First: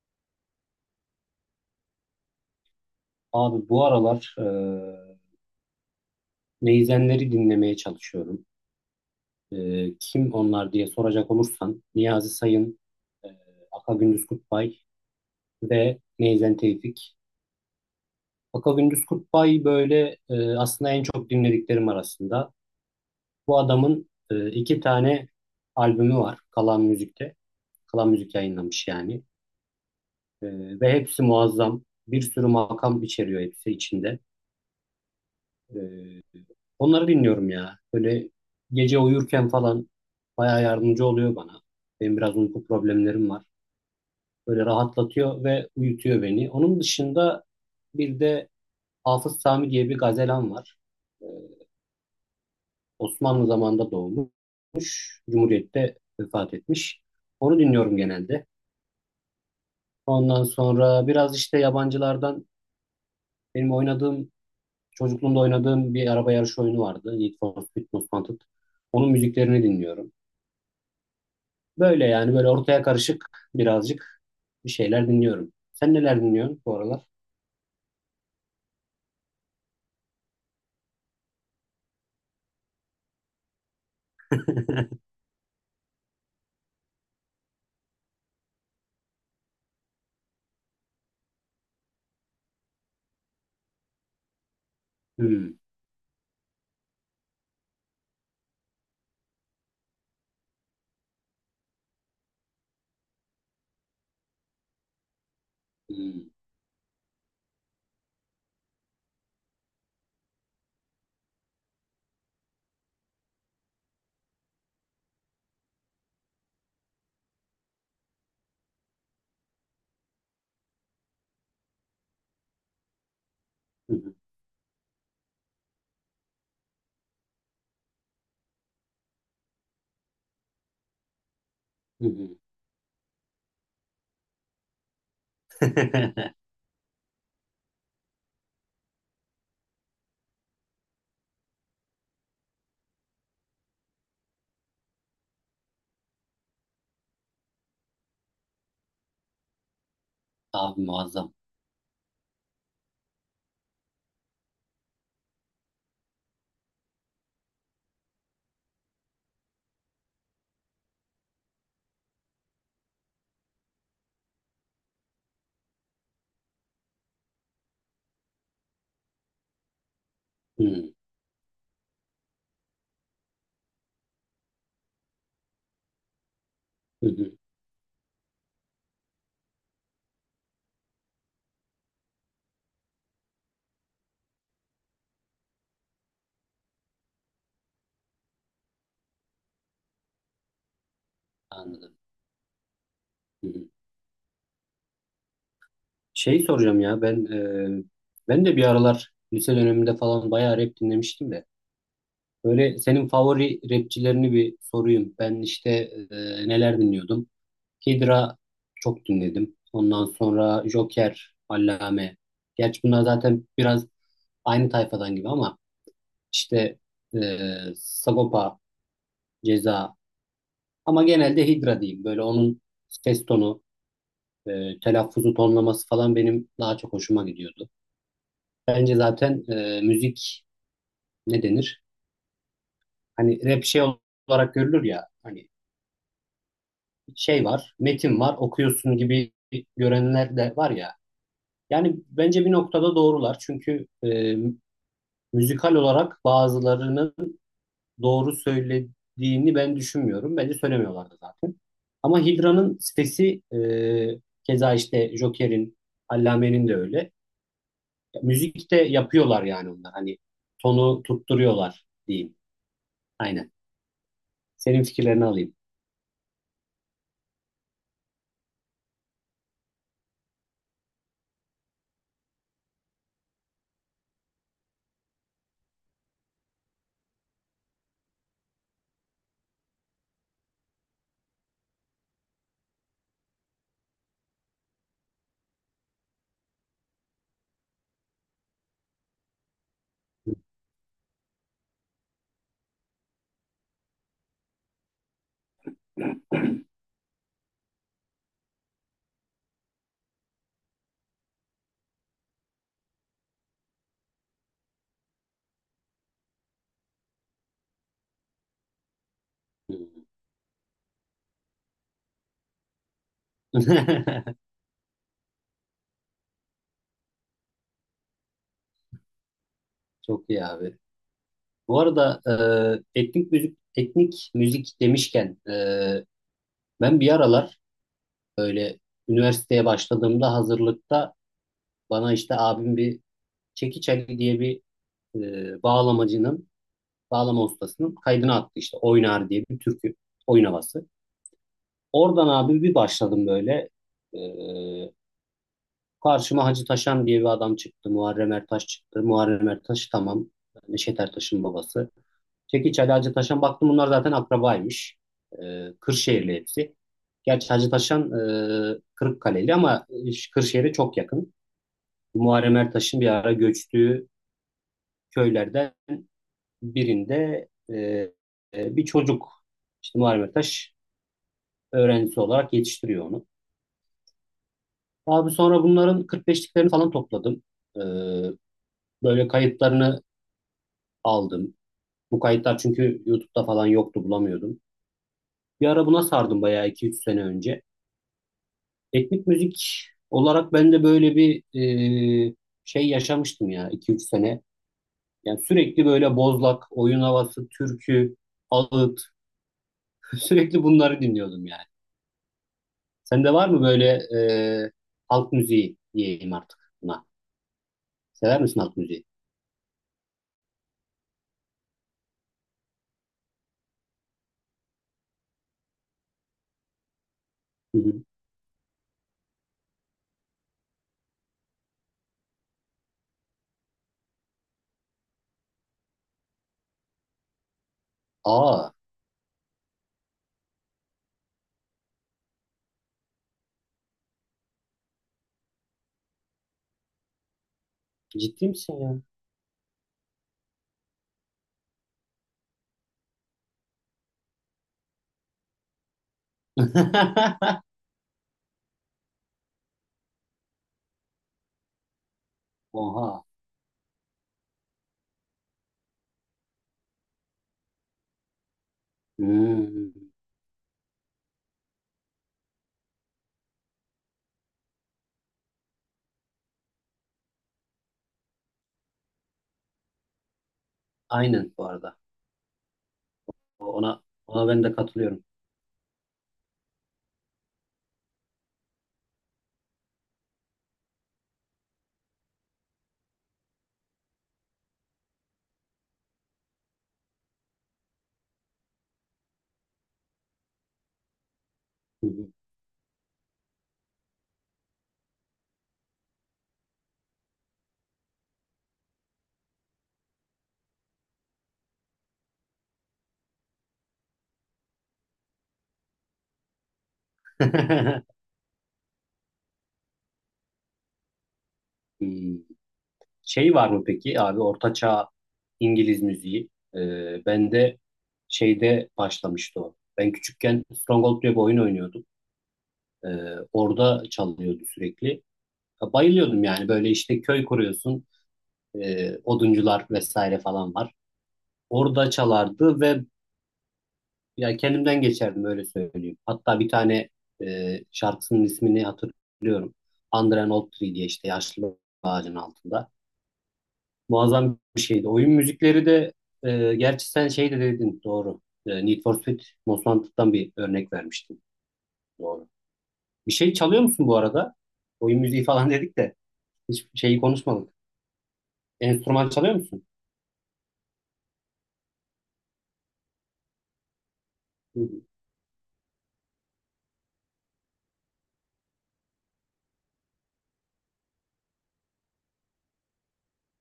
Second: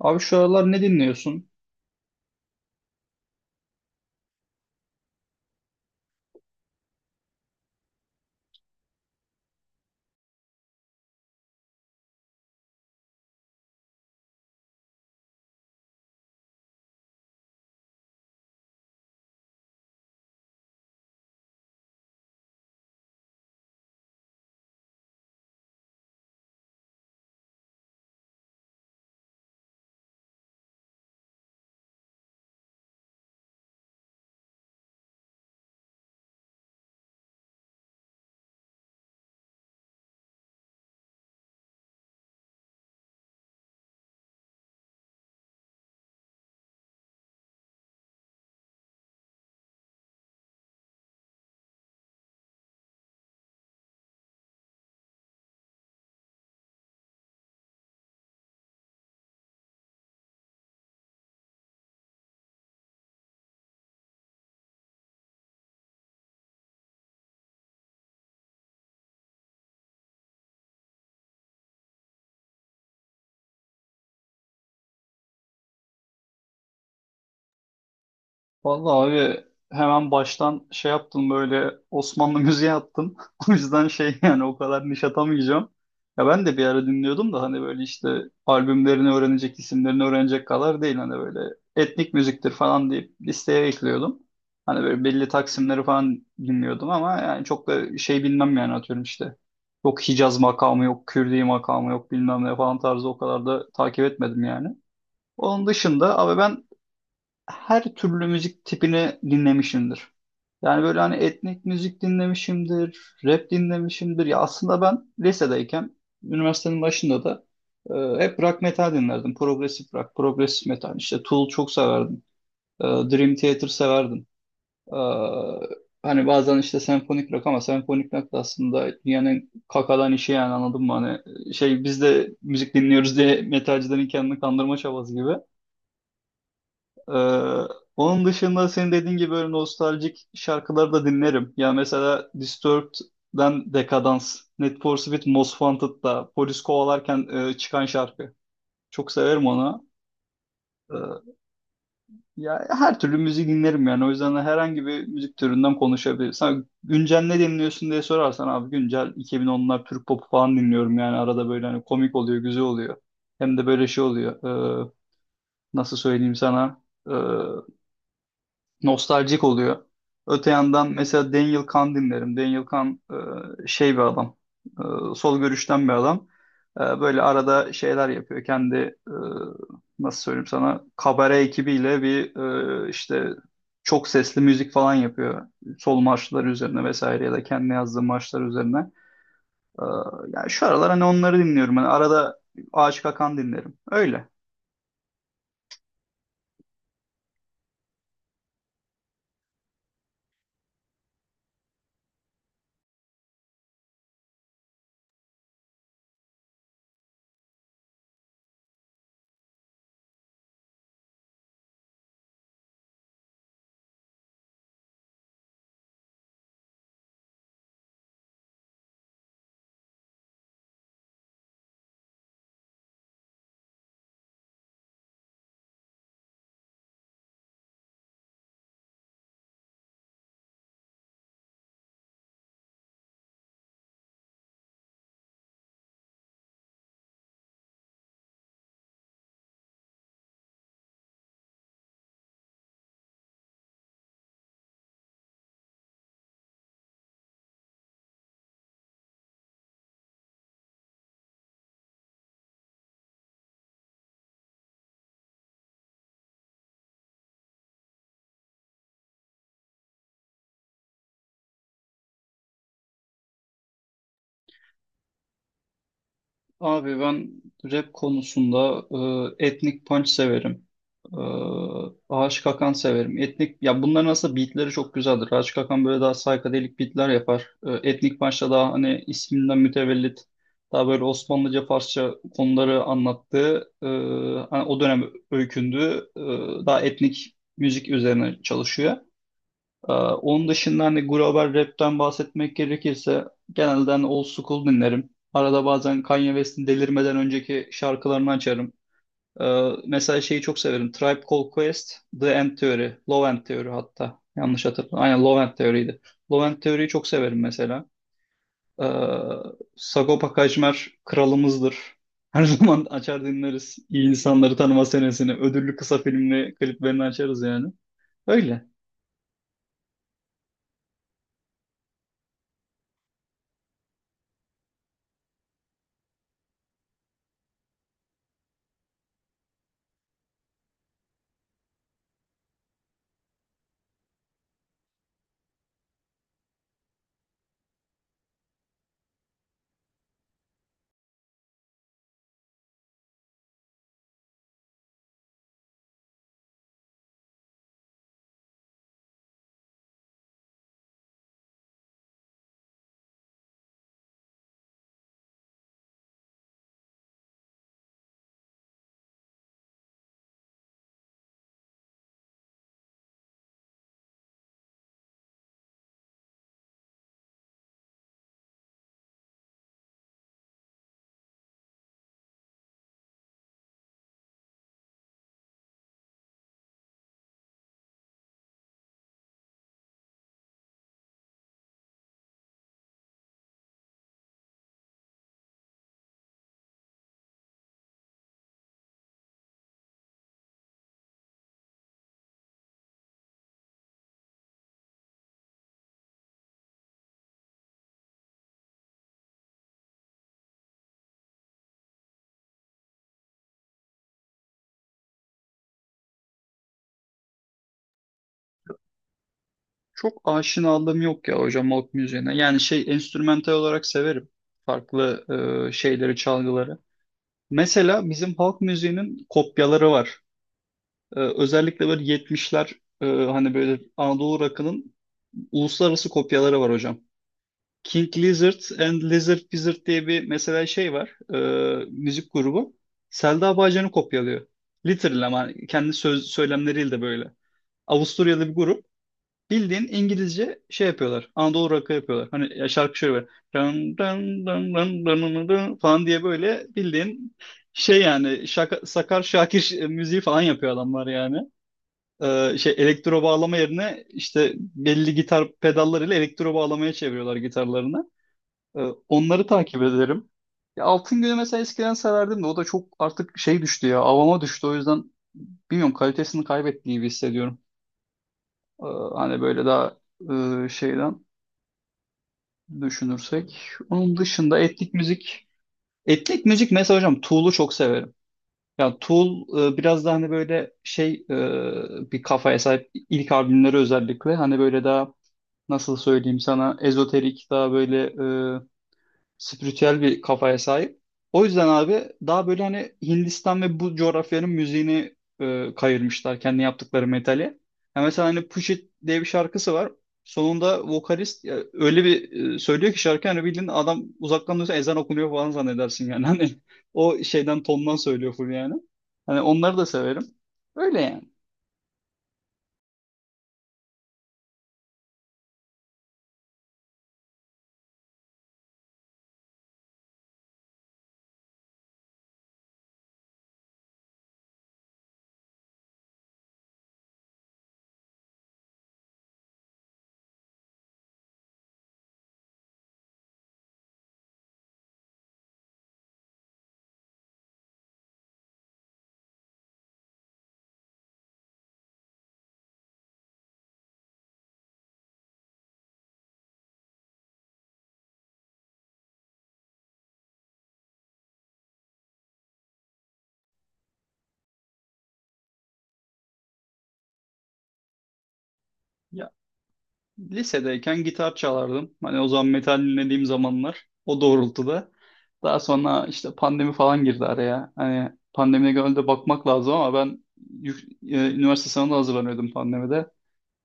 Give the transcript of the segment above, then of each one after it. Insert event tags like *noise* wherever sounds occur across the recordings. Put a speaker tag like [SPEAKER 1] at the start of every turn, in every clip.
[SPEAKER 1] Abi şu aralar ne dinliyorsun?
[SPEAKER 2] Abi bu aralar neyzenleri dinlemeye çalışıyorum. Kim onlar diye soracak olursan Niyazi Sayın, eee Aka Gündüz Kutbay ve Neyzen Tevfik. Aka Gündüz Kutbay böyle aslında en çok dinlediklerim arasında. Bu adamın iki tane albümü var Kalan Müzik'te. Kalan Müzik yayınlamış yani. Ve hepsi muazzam. Bir sürü makam içeriyor hepsi içinde. Onları dinliyorum ya. Böyle gece uyurken falan bayağı yardımcı oluyor bana. Benim biraz uyku problemlerim var. Böyle rahatlatıyor ve uyutuyor beni. Onun dışında bir de Hafız Sami diye bir gazelam var. Ee, Osmanlı zamanında doğmuş. Cumhuriyet'te vefat etmiş. Onu dinliyorum genelde. Ondan sonra biraz işte yabancılardan benim oynadığım, çocukluğumda oynadığım bir araba yarışı oyunu vardı. Need for Speed Most Wanted. Onun müziklerini dinliyorum. Böyle yani böyle ortaya karışık birazcık bir şeyler dinliyorum. Sen neler dinliyorsun bu aralar?
[SPEAKER 1] Vallahi abi hemen baştan şey yaptım böyle Osmanlı müziği attım. *laughs* O yüzden şey yani o kadar niş
[SPEAKER 2] *laughs*
[SPEAKER 1] atamayacağım. Ya ben de bir ara dinliyordum da hani böyle işte albümlerini öğrenecek, isimlerini öğrenecek kadar değil. Hani böyle etnik müziktir falan deyip listeye ekliyordum. Hani böyle belli
[SPEAKER 2] Hmm,
[SPEAKER 1] taksimleri falan dinliyordum ama yani çok da şey bilmem yani atıyorum işte. Yok Hicaz makamı, yok Kürdi makamı, yok bilmem ne falan tarzı o kadar da takip etmedim yani. Onun dışında
[SPEAKER 2] hmm,
[SPEAKER 1] abi ben her türlü müzik tipini dinlemişimdir. Yani böyle hani etnik müzik dinlemişimdir, rap dinlemişimdir. Ya aslında ben lisedeyken, üniversitenin başında da hep rock metal dinlerdim. Progresif rock, progresif metal. İşte Tool çok severdim. Dream Theater
[SPEAKER 2] hı hı,
[SPEAKER 1] severdim. E, hani bazen işte senfonik rock ama senfonik rock da aslında dünyanın kakadan işi yani anladın mı? Hani şey biz
[SPEAKER 2] hı
[SPEAKER 1] de
[SPEAKER 2] hı.
[SPEAKER 1] müzik dinliyoruz diye metalcilerin kendini kandırma çabası gibi.
[SPEAKER 2] *laughs*
[SPEAKER 1] Ee, onun dışında senin dediğin gibi böyle nostaljik şarkıları da dinlerim. Ya mesela Disturbed'den Decadence, Need for Speed Most Wanted'da polis kovalarken çıkan şarkı. Çok severim onu.
[SPEAKER 2] Abi
[SPEAKER 1] Ee,
[SPEAKER 2] muazzam.
[SPEAKER 1] ya her türlü müzik dinlerim yani. O yüzden de herhangi bir müzik türünden konuşabilirim. Sen güncel ne dinliyorsun diye sorarsan abi güncel 2010'lar Türk popu falan dinliyorum yani arada böyle hani komik oluyor, güzel oluyor. Hem de böyle şey oluyor. Ee, nasıl söyleyeyim sana? Nostaljik oluyor. Öte
[SPEAKER 2] Hmm,
[SPEAKER 1] yandan mesela Daniel Kahn dinlerim. Daniel Kahn şey bir adam, sol görüşten bir adam. E,
[SPEAKER 2] hı
[SPEAKER 1] böyle
[SPEAKER 2] hı,
[SPEAKER 1] arada şeyler yapıyor. Kendi e, nasıl söyleyeyim sana kabare ekibiyle bir işte çok sesli müzik falan yapıyor. Sol marşlar üzerine vesaire ya da kendi yazdığı marşlar üzerine. E, yani şu aralar hani onları dinliyorum. Hani
[SPEAKER 2] anladım.
[SPEAKER 1] arada Aşık Akan
[SPEAKER 2] Hı hı.
[SPEAKER 1] dinlerim. Öyle.
[SPEAKER 2] Şey soracağım ya ben, e, ben de bir aralar lise döneminde falan bayağı rap dinlemiştim de. Böyle senin favori rapçilerini bir sorayım. Ben işte neler dinliyordum? Hydra çok dinledim. Ondan sonra Joker, Allame. Gerçi bunlar zaten biraz aynı tayfadan gibi ama işte e, Sagopa, Ceza ama genelde Hydra diyeyim. Böyle onun ses tonu, telaffuzu, tonlaması falan benim daha çok hoşuma gidiyordu. Bence zaten müzik ne denir? Hani rap şey olarak görülür ya, hani şey var, metin var, okuyorsun gibi görenler de var ya. Yani bence bir noktada doğrular. Çünkü müzikal olarak bazılarının doğru söylediğini ben düşünmüyorum. Bence söylemiyorlardı zaten. Ama Hidra'nın sesi, keza işte Joker'in, Allame'nin de öyle. Müzikte yapıyorlar yani onlar. Hani tonu tutturuyorlar diyeyim. Aynen. Senin fikirlerini alayım.
[SPEAKER 1] Abi ben rap konusunda etnik punch severim. E, Ağaç Kakan severim. Etnik ya bunların aslında beatleri çok güzeldir. Ağaç Kakan böyle daha psychedelic beatler yapar. E, etnik punch'ta daha hani isminden mütevellit daha böyle Osmanlıca Farsça konuları anlattığı hani o dönem öykündüğü daha etnik müzik üzerine çalışıyor. Onun dışında hani global rapten bahsetmek gerekirse genelde hani old school dinlerim. Arada bazen Kanye West'in delirmeden önceki şarkılarını açarım. Mesela şeyi çok severim. Tribe Called Quest, The End Theory, Low End Theory hatta. Yanlış hatırlamıyorum. Aynen Low End Theory'ydi. Low End Theory'yi çok severim mesela. Ee, Sagopa Kajmer kralımızdır. Her *laughs* zaman açar dinleriz. İyi
[SPEAKER 2] *laughs*
[SPEAKER 1] insanları tanıma senesini. Ödüllü kısa filmli kliplerini açarız yani. Öyle.
[SPEAKER 2] Çok iyi abi. Bu arada etnik müzik etnik müzik demişken, ben bir aralar böyle üniversiteye başladığımda hazırlıkta bana işte abim bir Çekiç Ali diye bir bağlamacının, bağlama ustasının kaydını attı işte. Oynar diye bir türkü, oyun havası. Oradan abi bir başladım böyle. E, Karşıma Hacı Taşan diye bir adam çıktı. Muharrem Ertaş çıktı. Muharrem Ertaş tamam. Yani Neşet Ertaş'ın babası. Çekiç Ali, Hacı Taşan, baktım bunlar zaten akrabaymış. Kırşehirli hepsi. Gerçi Hacı Taşan Kırıkkaleli ama Kırşehir'e çok yakın. Muharrem Ertaş'ın bir ara göçtüğü köylerden birinde bir çocuk işte Muharrem Ertaş öğrencisi olarak yetiştiriyor onu. Abi sonra bunların 45'liklerini falan topladım. E, Böyle kayıtlarını aldım. Bu kayıtlar çünkü YouTube'da falan yoktu, bulamıyordum. Bir ara buna sardım bayağı iki üç sene önce. Etnik müzik olarak ben de böyle bir e, şey yaşamıştım ya iki üç sene. Yani sürekli böyle bozlak, oyun havası, türkü, ağıt, sürekli bunları dinliyordum yani. Sende var mı böyle e, halk müziği diyeyim artık buna. Sever misin halk müziği?
[SPEAKER 1] Çok aşinalığım yok ya hocam halk müziğine. Yani şey enstrümantal olarak severim. Farklı şeyleri, çalgıları.
[SPEAKER 2] Hı hı.
[SPEAKER 1] Mesela bizim halk müziğinin kopyaları var. Özellikle böyle 70'ler hani böyle Anadolu rock'ının uluslararası kopyaları var hocam. King Lizard
[SPEAKER 2] Aa,
[SPEAKER 1] and Lizard Wizard diye bir mesela şey var. Müzik grubu. Selda Bağcan'ı kopyalıyor. Literally ama kendi söz, söylemleriyle de böyle. Avusturyalı
[SPEAKER 2] ciddi
[SPEAKER 1] bir
[SPEAKER 2] misin
[SPEAKER 1] grup.
[SPEAKER 2] ya?
[SPEAKER 1] Bildiğin İngilizce şey yapıyorlar. Anadolu rock'ı yapıyorlar. Hani ya şarkı şöyle böyle. Dın dın dın dın dın dın dın falan diye böyle bildiğin
[SPEAKER 2] *laughs*
[SPEAKER 1] şey yani şaka, Sakar Şakir müziği falan yapıyor adamlar yani. Şey elektro
[SPEAKER 2] Oha.
[SPEAKER 1] bağlama yerine işte belli gitar pedallarıyla elektro bağlamaya çeviriyorlar gitarlarını. Ee, onları takip
[SPEAKER 2] Hmm.
[SPEAKER 1] ederim. Ya Altın Günü mesela eskiden severdim de o da çok artık şey düştü ya avama düştü o yüzden bilmiyorum kalitesini kaybettiği gibi hissediyorum. Ee, hani böyle daha şeyden
[SPEAKER 2] Aynen bu arada.
[SPEAKER 1] düşünürsek.
[SPEAKER 2] Ona
[SPEAKER 1] Onun
[SPEAKER 2] Ona
[SPEAKER 1] dışında
[SPEAKER 2] ben de
[SPEAKER 1] etnik
[SPEAKER 2] katılıyorum.
[SPEAKER 1] müzik. Etnik müzik mesela hocam Tool'u çok severim. Ya Tool biraz da hani böyle şey bir kafaya sahip ilk albümleri özellikle hani böyle daha nasıl söyleyeyim sana ezoterik daha böyle e, spiritüel bir kafaya sahip. O yüzden abi
[SPEAKER 2] Hı hı.
[SPEAKER 1] daha böyle hani Hindistan ve bu coğrafyanın müziğini kayırmışlar kendi yaptıkları metali. Ya mesela hani Push It diye bir şarkısı var. Sonunda vokalist ya, öyle bir söylüyor ki şarkı hani bildiğin adam uzaktan duysa ezan okunuyor falan zannedersin yani. *laughs* Hani o şeyden tondan
[SPEAKER 2] *laughs*
[SPEAKER 1] söylüyor full yani. Hani onları da severim. Öyle yani.
[SPEAKER 2] Hmm. Şey var mı peki abi ortaçağ İngiliz müziği? Ben de şeyde başlamıştı o. Ben küçükken Stronghold diye bir oyun oynuyordum. Ee, Orada çalıyordu sürekli. Bayılıyordum yani, böyle işte köy kuruyorsun, oduncular vesaire falan var. Orada çalardı ve ya kendimden geçerdim öyle söyleyeyim. Hatta bir tane şarkısının ismini hatırlıyorum. Under an Old Tree diye, işte yaşlı ağacın altında. Muazzam bir şeydi. Oyun müzikleri de gerçi sen şey de dedin, doğru. Need for Speed Most Wanted'dan bir örnek vermiştin. Doğru. Bir şey çalıyor musun bu arada? Oyun müziği falan *laughs* dedik de hiç şeyi konuşmadık. Enstrüman çalıyor musun?
[SPEAKER 1] Lisedeyken gitar çalardım. Hani o zaman metal dinlediğim zamanlar o doğrultuda. Daha sonra işte pandemi falan girdi araya. Hani pandemide gönülde bakmak lazım ama ben üniversite sınavına hazırlanıyordum pandemide.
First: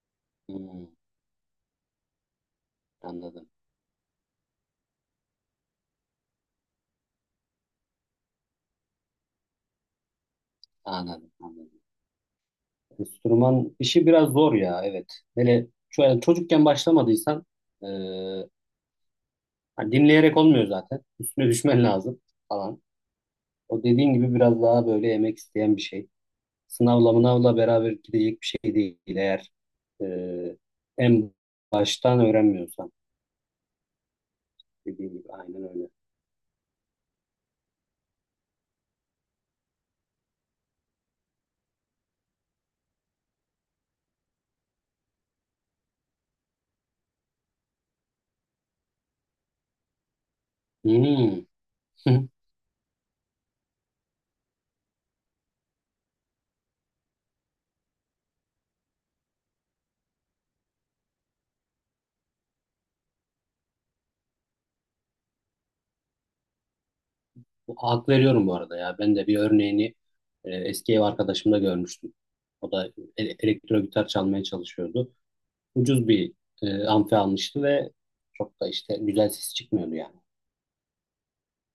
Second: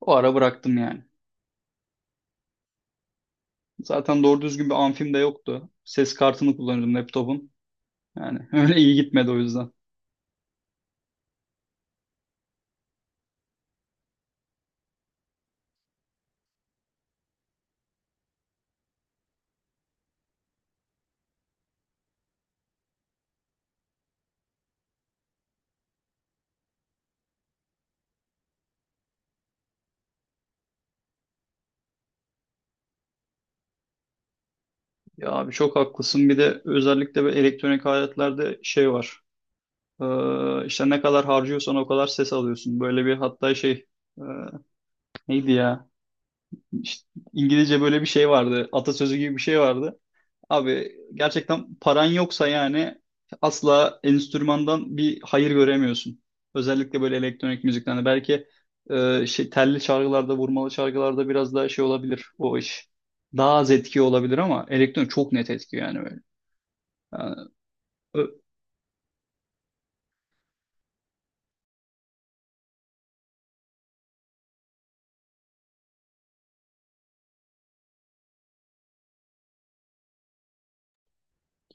[SPEAKER 1] O ara bıraktım
[SPEAKER 2] Hmm,
[SPEAKER 1] yani.
[SPEAKER 2] anladım.
[SPEAKER 1] Zaten doğru düzgün bir amfim de yoktu. Ses kartını kullanıyordum laptopun. Yani *laughs* öyle iyi gitmedi o yüzden.
[SPEAKER 2] Anladım. Anladım. Enstrüman işi biraz zor ya, evet. Hele çocukken başlamadıysan, e, hani dinleyerek olmuyor zaten. Üstüne düşmen lazım falan. O dediğin gibi biraz daha böyle emek isteyen bir şey. Sınavla mınavla beraber gidecek bir şey değil, eğer e, en baştan öğrenmiyorsan, dediğin gibi
[SPEAKER 1] Ya abi
[SPEAKER 2] aynen
[SPEAKER 1] çok
[SPEAKER 2] öyle.
[SPEAKER 1] haklısın. Bir de özellikle böyle elektronik aletlerde şey var. İşte ne kadar harcıyorsan o kadar ses alıyorsun. Böyle bir hatta şey e, neydi ya? İşte İngilizce böyle bir şey vardı. Atasözü gibi bir şey vardı. Abi
[SPEAKER 2] Hmm.
[SPEAKER 1] gerçekten paran
[SPEAKER 2] *laughs*
[SPEAKER 1] yoksa yani asla enstrümandan bir hayır göremiyorsun. Özellikle böyle elektronik müziklerde. Belki şey, telli çalgılarda, vurmalı çalgılarda biraz daha şey olabilir o iş. Daha az etki olabilir ama elektronik çok net etki yani böyle. Yani
[SPEAKER 2] Hak
[SPEAKER 1] ö-
[SPEAKER 2] veriyorum bu arada ya. Ben de bir örneğini eski ev arkadaşımda görmüştüm. O da elektro gitar çalmaya çalışıyordu. Ucuz bir amfi almıştı ve çok da işte güzel ses çıkmıyordu yani.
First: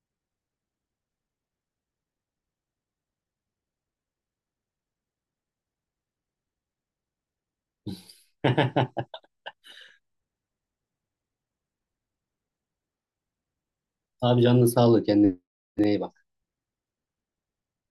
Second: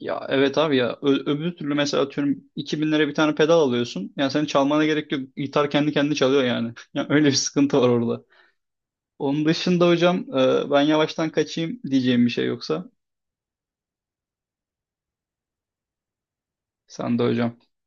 [SPEAKER 1] ya evet abi ya öbür türlü mesela atıyorum 2000 lira bir tane pedal alıyorsun. Yani senin çalmana gerek yok. Gitar kendi kendine çalıyor yani. *laughs* Ya öyle bir sıkıntı var orada.
[SPEAKER 2] *laughs*
[SPEAKER 1] Onun dışında hocam ben yavaştan kaçayım diyeceğim bir şey yoksa.
[SPEAKER 2] Abi canına sağlık. Kendine iyi bak.
[SPEAKER 1] Sen de hocam.